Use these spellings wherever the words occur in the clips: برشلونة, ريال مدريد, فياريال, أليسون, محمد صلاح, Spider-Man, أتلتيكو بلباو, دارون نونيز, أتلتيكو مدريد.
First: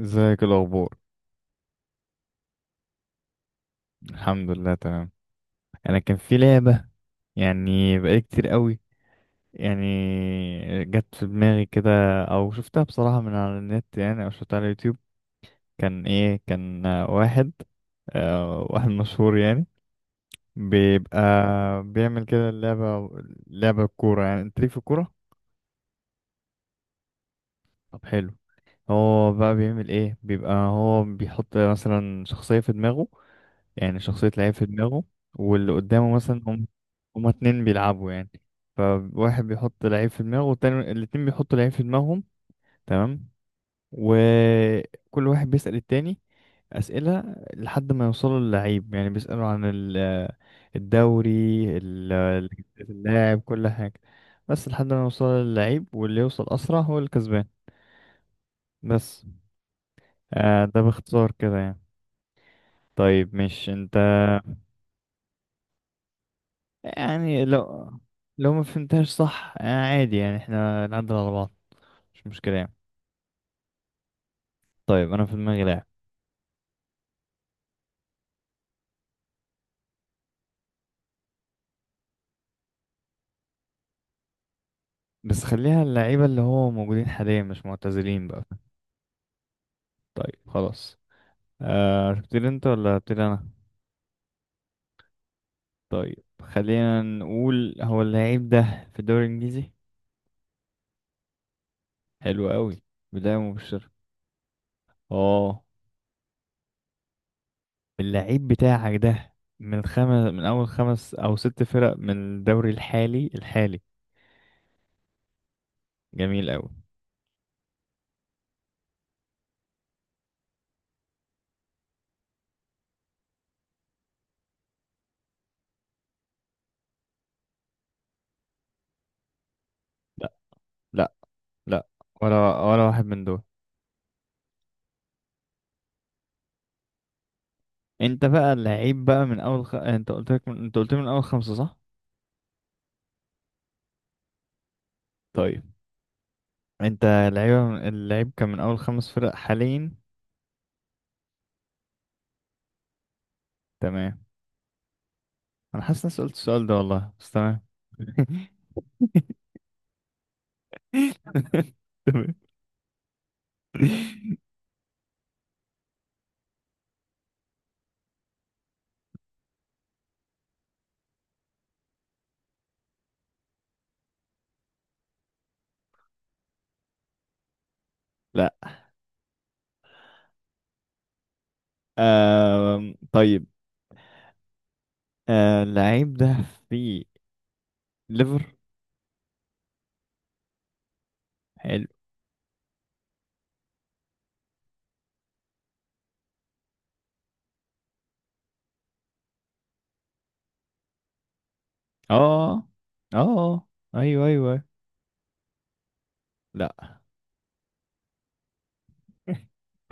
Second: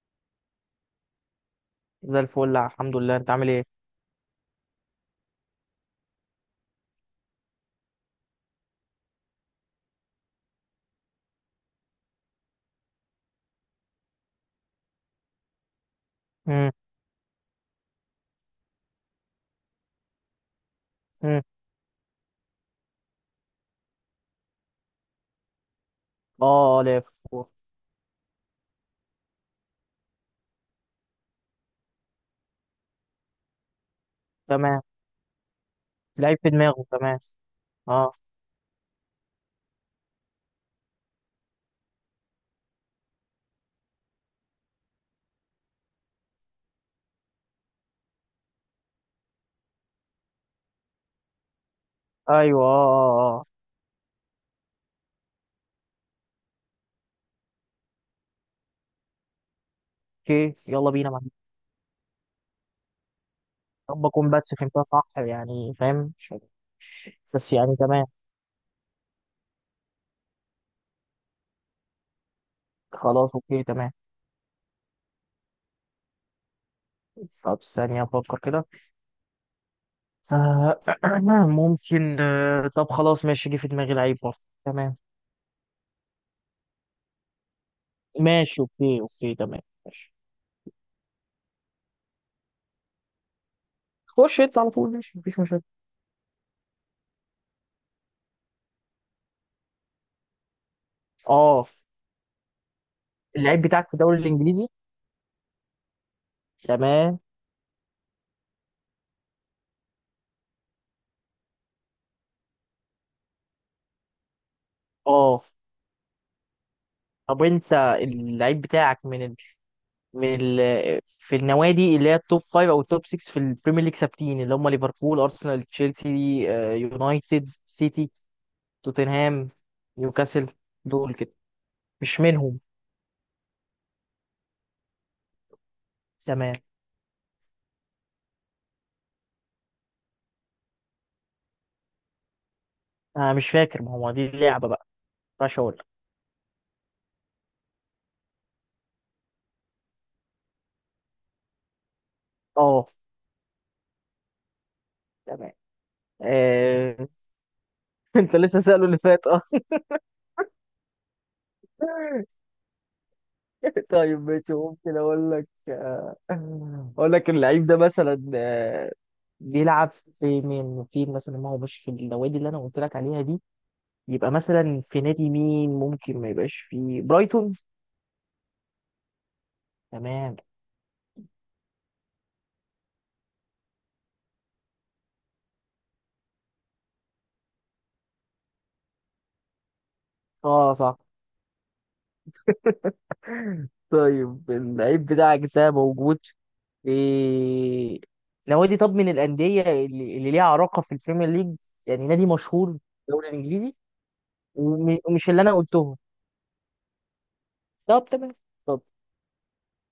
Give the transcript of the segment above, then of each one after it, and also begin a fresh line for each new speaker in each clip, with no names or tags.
ازيك الاخبار؟
زي الفل، الحمد لله. انت عامل ايه؟
الحمد لله، تمام. انا كان في لعبه، يعني بقالي كتير قوي، يعني جت في دماغي كده، او شفتها بصراحه من على النت، يعني او شفتها على اليوتيوب.
امم
كان واحد واحد مشهور، يعني بيبقى
امم
بيعمل كده اللعبه. لعبه كوره، يعني انت ليك في الكوره.
اه اه لف.
طب حلو. هو بقى بيعمل ايه؟ بيبقى هو بيحط مثلا شخصيه في دماغه، يعني شخصية لعيب في
تمام.
دماغه. واللي قدامه
لعيب
مثلا
في دماغه، تمام.
هما اتنين بيلعبوا،
اه،
يعني فواحد بيحط لعيب في دماغه والتاني الاتنين بيحطوا لعيب في دماغهم. تمام. وكل واحد بيسأل التاني أسئلة لحد ما يوصلوا للعيب، يعني بيسألوا عن الدوري،
ايوه اه
جنسية
اه
اللاعب،
اه.
كل حاجة. بس لحد ما يوصلوا للعيب، واللي يوصل أسرع هو الكسبان، بس.
اوكي،
آه، ده
يلا بينا معاك.
باختصار كده يعني. طيب، مش
يا
انت،
رب اكون بس فهمتها صح، يعني فاهم مش عارف.
يعني
بس يعني
لو
تمام.
لو ما فهمتهاش صح، عادي، يعني احنا نعدل على بعض. مش مشكلة يعني.
خلاص اوكي تمام.
طيب، انا في دماغي لاعب،
طب ثانية افكر كده. آه ممكن، طب خلاص ماشي، جه في دماغي لعيب برضه. تمام.
بس خليها اللعيبة اللي هو موجودين حاليا مش معتزلين بقى.
ماشي اوكي اوكي تمام. ماشي.
طيب خلاص. آه، تبتدي انت ولا ابتدي انا؟
خش انت على طول، ماشي مفيش مشاكل.
طيب، خلينا نقول هو اللعيب ده في الدوري الانجليزي.
اه،
حلو قوي، بداية
اللعيب بتاعك
مبشرة.
في الدوري الانجليزي.
اه،
تمام.
اللعيب بتاعك ده من اول خمس او ست فرق من الدوري الحالي.
اه.
جميل قوي.
طب انت، اللعيب بتاعك من ال... من ال... في النوادي اللي هي التوب 5 او التوب 6 في البريمير ليج ثابتين، اللي هم ليفربول، ارسنال، تشيلسي، يونايتد، سيتي، توتنهام،
لا،
نيوكاسل. دول
لا،
كده.
لا،
مش منهم؟
ولا واحد من دول.
تمام.
انت بقى لعيب بقى من اول انت قلت لي من اول خمسة، صح؟
انا مش فاكر، ما هو دي اللعبه بقى. مش
طيب،
اقول لك.
انت، لعيبة اللعيب كان من اول خمس فرق حاليا.
اه.
تمام.
تمام.
انا حاسس اني سألت السؤال ده
آه...
والله، بس تمام.
انت لسه سأله اللي فات، اه.
تمام.
طيب ماشي، ممكن اقول لك، اقول لك اللعيب ده مثلا، بيلعب في مين؟ في مثلا، ما هو مش في النوادي اللي انا قلت لك عليها دي، يبقى مثلا في نادي مين؟ ممكن ما يبقاش في برايتون؟
لا.
تمام.
طيب، اللعيب ده في ليفر.
اه صح.
حلو.
طيب اللعيب بتاعك ده موجود في نوادي، طب من الأندية اللي ليها علاقة في البريمير ليج، يعني نادي
اه،
مشهور في الدوري
اه،
الإنجليزي،
ايوه، ايوه، أيوه.
ومش اللي أنا قلتهم.
لا.
طب تمام. طب،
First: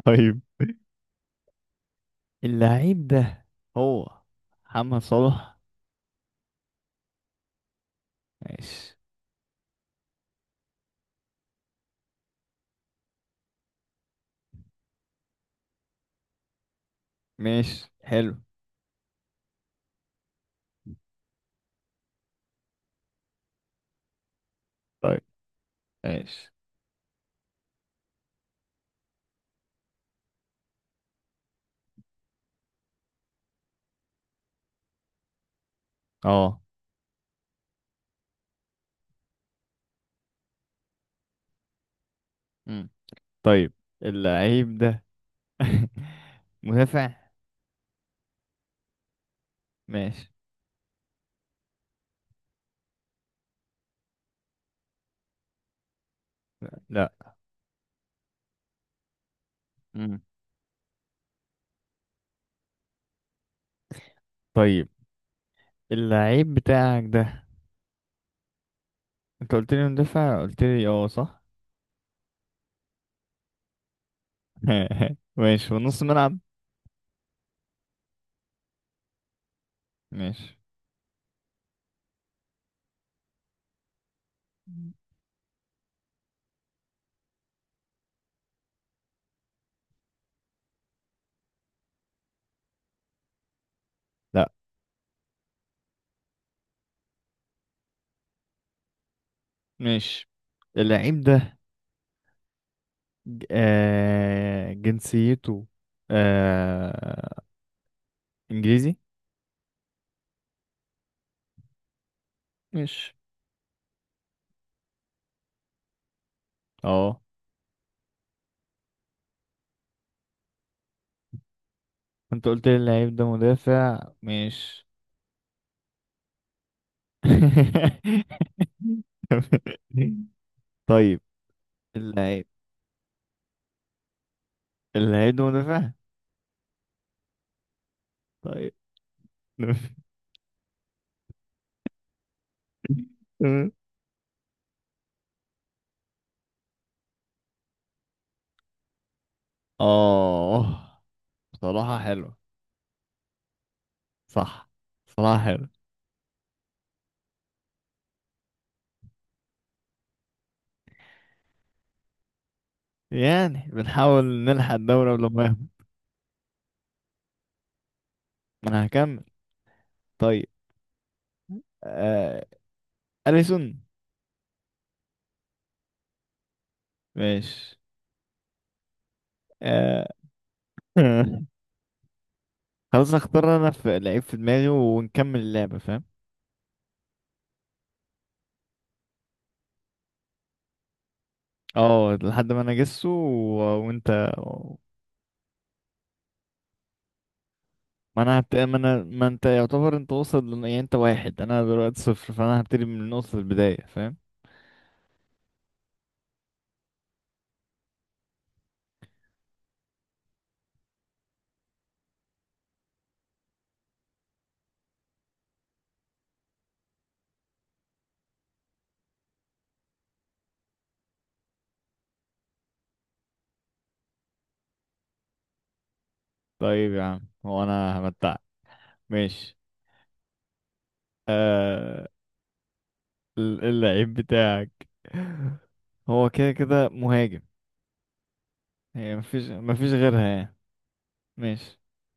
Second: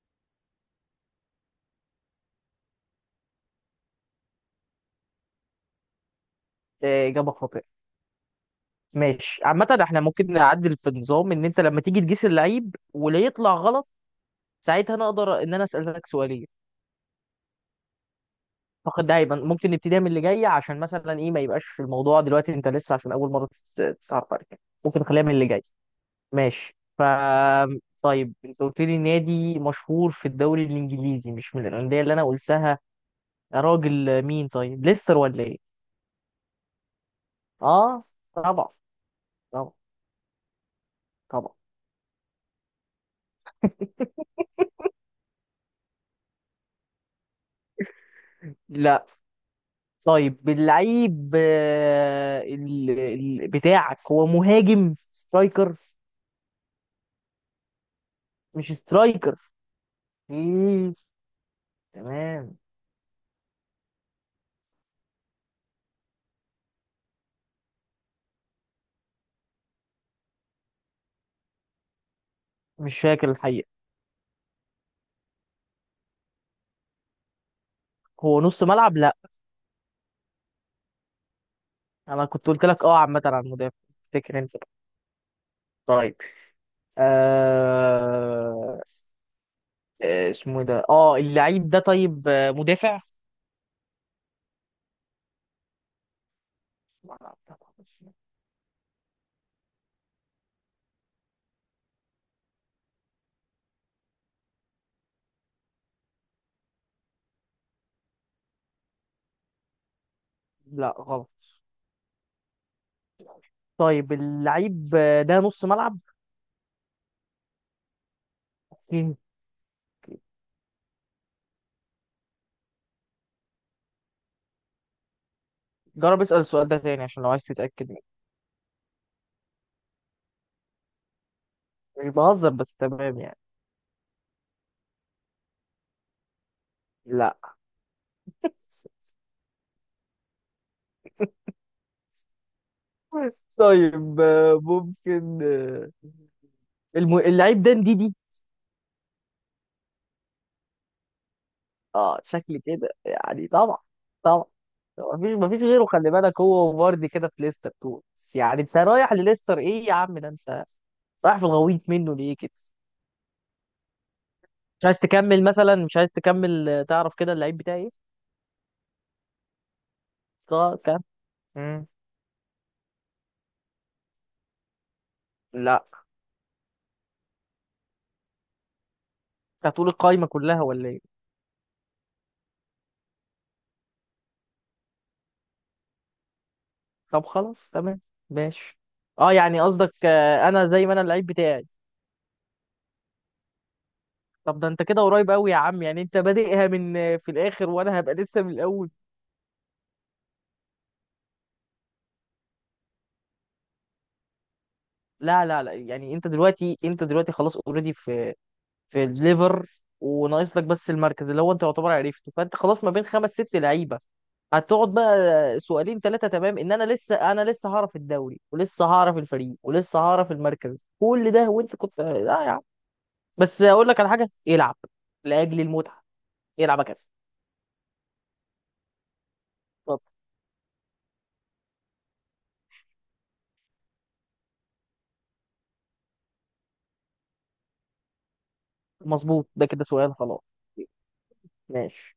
طيب، اللعيب ده هو محمد صلاح.
إجابة خاطئة.
ماشي.
ماشي، عامة احنا ممكن نعدل في النظام، إن أنت لما تيجي تقيس اللعيب ولو يطلع غلط، ساعتها نقدر إن أنا أسألك سؤالين
ماشي، حلو.
فقط. ده هيبقى ممكن نبتديها من اللي جاية، عشان مثلا إيه، ما يبقاش الموضوع دلوقتي أنت لسه عشان أول مرة تتعرف عليك، ممكن
طيب،
نخليها من اللي جاي.
ماشي،
ماشي. ف طيب، أنت قلت لي نادي مشهور في الدوري الإنجليزي مش من الأندية اللي أنا قلتها، يا راجل مين؟ طيب ليستر ولا إيه؟
اه.
آه. طبعا. طبعا. طبعا.
مم. طيب، اللعيب ده مدافع.
لا.
ماشي.
طيب اللعيب بتاعك هو مهاجم سترايكر؟
لا.
مش سترايكر؟
مم.
ايه؟ تمام.
طيب، اللعيب بتاعك ده انت قلت لي مدافع، قلت لي اه، صح.
مش فاكر الحقيقة.
ماشي، في نص ملعب.
هو نص ملعب؟ لا.
ماشي.
انا كنت قلت لك اه عامة عن المدافع، فاكر انت؟ طيب. آه... اسمه إيه ده، اه اللعيب ده؟ طيب، مدافع؟
لا. ماشي. اللعيب ده جنسيته، آه انجليزي.
لا غلط.
ماشي،
طيب اللعيب ده نص ملعب.
اه. انت قلت لي اللعيب ده مدافع، ماشي.
جرب اسأل السؤال ده تاني عشان لو عايز تتأكد.
طيب،
مش
اللعيب
بهزر، بس تمام يعني.
اللعيب ده مدافع.
لا.
طيب. تمام.
طيب، ممكن، اللعيب ده دي.
اه، صراحة
اه
حلوة.
شكل كده يعني. طبعا. طبعا.
صح،
مفيش
صراحة
مفيش
حلوة.
غيره، خلي بالك هو وفاردي كده في ليستر تو بس، يعني انت رايح لليستر ايه يا عم؟ ده انت رايح في الغويط منه، ليه كده؟
يعني بنحاول نلحق
مش عايز
الدورة، ولو
تكمل
مهم.
مثلا؟ مش عايز تكمل، تعرف كده اللعيب بتاعي ايه؟
ما انا هكمل. طيب،
طب كم؟ مم.
آه... أليسون.
لا.
ماشي.
انت هتقول
آه...
القايمه كلها ولا ايه؟
خلاص، اختار انا في لعيب في دماغي ونكمل اللعبة، فاهم؟
طب خلاص تمام. ماشي. اه يعني قصدك، انا زي ما انا اللعيب بتاعي.
اه، لحد ما انا اجسه وانت.
طب ده انت كده قريب قوي يا عم، يعني انت بادئها من، في الاخر، وانا هبقى
ما انا
لسه من
هبت... ما
الاول.
انا ما انت يعتبر انت واصل يعني انت واحد، انا دلوقتي صفر، فانا هبتدي من نقطة البداية، فاهم؟
لا لا لا، يعني انت دلوقتي، انت دلوقتي خلاص اوريدي في في الليفر، وناقص لك بس المركز، اللي هو انت يعتبر عرفته، فانت خلاص ما بين خمس ست لعيبه هتقعد بقى سؤالين ثلاثة تمام، ان انا لسه انا لسه هعرف الدوري ولسه هعرف الفريق ولسه هعرف المركز كل ده. وانت كنت لا يا عم، بس اقول لك على حاجة، العب لأجل المتعة، يلعب
طيب يا
كاس.
عم، هو انا همتعك. ماشي.
طب،
آه... اللعيب بتاعك هو كده كده مهاجم، هي
مظبوط،
مفيش
ده كده
مفيش
سؤال
غيرها
خلاص.
يعني. ماشي،
ماشي.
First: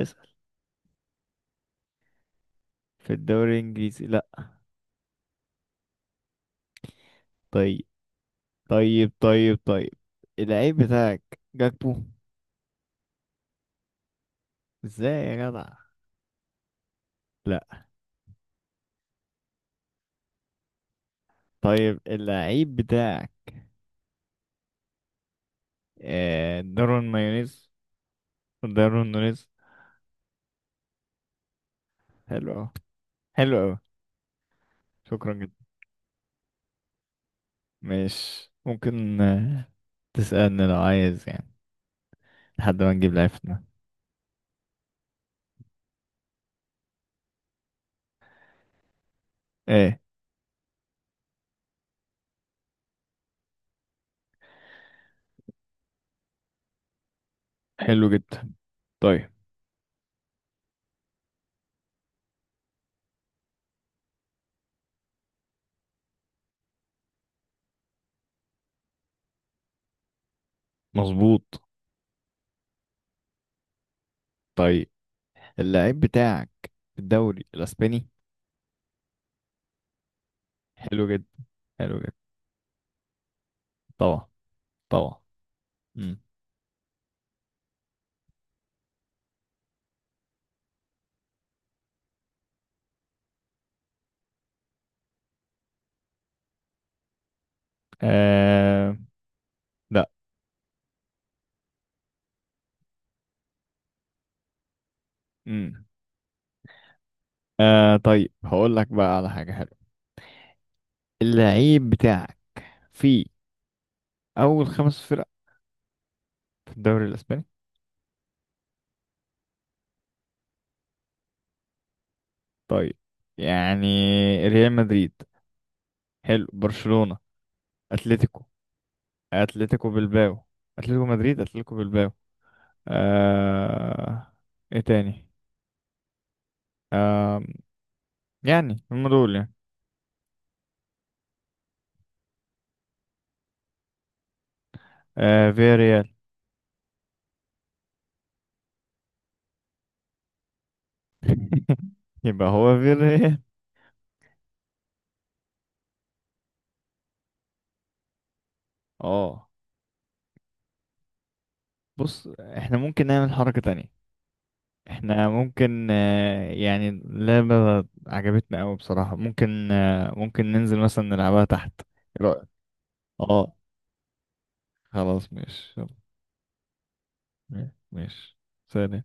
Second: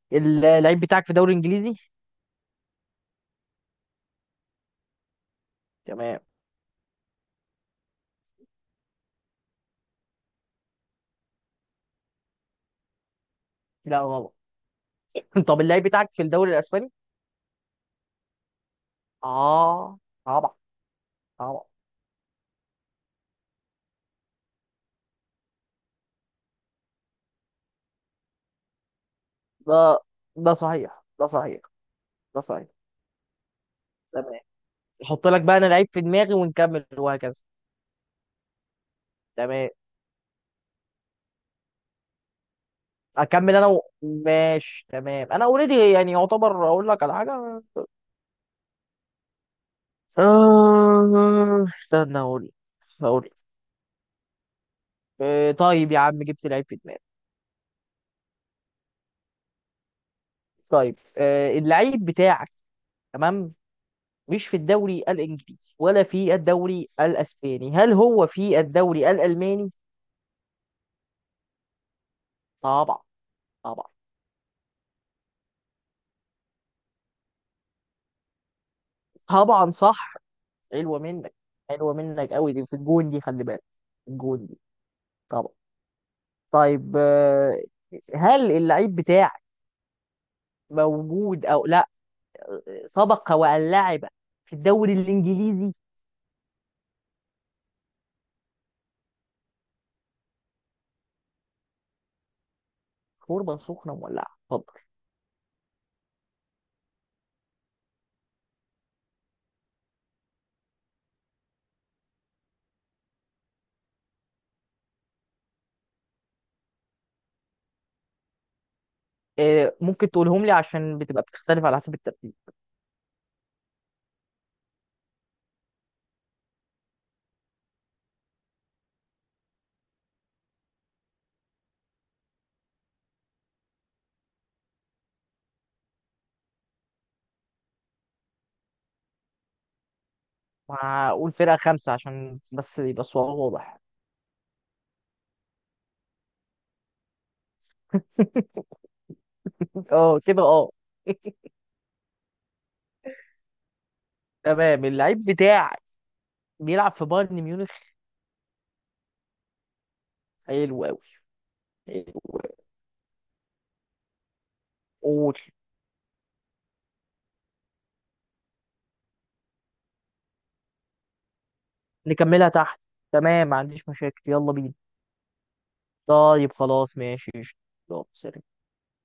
اسأل.
اللعيب بتاعك في الدوري الانجليزي؟
في الدوري الانجليزي؟ لا.
تمام.
طيب، طيب، طيب، طيب، اللعيب بتاعك جاكبو؟
لا غلط.
ازاي يا
طب
جدع؟
اللعيب بتاعك في الدوري الاسباني؟
لا.
اه. طبعا. طبعا.
طيب، اللعيب بتاعك دارون مايونيز، دارون نونيز.
ده، ده صحيح، ده صحيح. ده
حلو
صحيح.
أوي، حلو أوي.
تمام. احط
شكرا
لك
جدا.
بقى انا لعيب في دماغي ونكمل وهكذا.
ماشي، ممكن
تمام.
تسألني لو عايز، يعني لحد ما نجيب لعيب في
اكمل
دماغي.
ماشي تمام، انا اوريدي يعني يعتبر اقول لك على حاجه.
ايه؟
استنى اقول، اقول، طيب يا عم جبت لعيب في دماغي.
حلو جدا. طيب.
طيب، اللعيب بتاعك، تمام، مش في الدوري الانجليزي ولا في الدوري الاسباني، هل هو في الدوري الالماني؟
مظبوط.
طبعا. طبعا.
طيب، اللعيب بتاعك في الدوري الأسباني.
طبعا صح. حلوه
حلو جدا.
منك. حلوه
حلو جدا.
منك قوي دي، في الجون دي خلي بالك.
طبعا،
الجون دي.
طبعا.
طبعا.
مم.
طيب، هل اللعيب بتاعك موجود او لا، سبق وان لعب في الدوري الانجليزي؟
آه... لا.
شوربه سخنه مولعه. اتفضل.
مم. طيب، هقول لك بقى على حاجة حلوة. اللعيب بتاعك في أول خمس فرق في الدوري الأسباني.
ممكن تقولهم لي عشان بتبقى بتختلف على حسب الترتيب.
طيب، يعني ريال مدريد، حلو، برشلونة، اتلتيكو، اتلتيكو بلباو، اتلتيكو مدريد، اتلتيكو بلباو، آه... ايه تاني؟ يعني هم دول، يعني.
هقول فرقة خمسة عشان بس يبقى الصواب واضح.
فياريال.
اه كده اه.
يبقى هو فياريال.
تمام. اللعيب بتاعك بيلعب في بايرن ميونخ.
اه،
حلو قوي. حلو
بص،
أوي.
احنا ممكن نعمل حركة تانية. احنا
قول.
ممكن، يعني اللعبة عجبتنا قوي بصراحة. ممكن ننزل مثلا نلعبها تحت. ايه رأيك؟
نكملها تحت. تمام،
اه،
ما عنديش مشاكل، يلا بينا.
خلاص ماشي.
طيب خلاص، ماشي قشطة.
يلا،
يلا،
ماشي،
سلام.
سلام.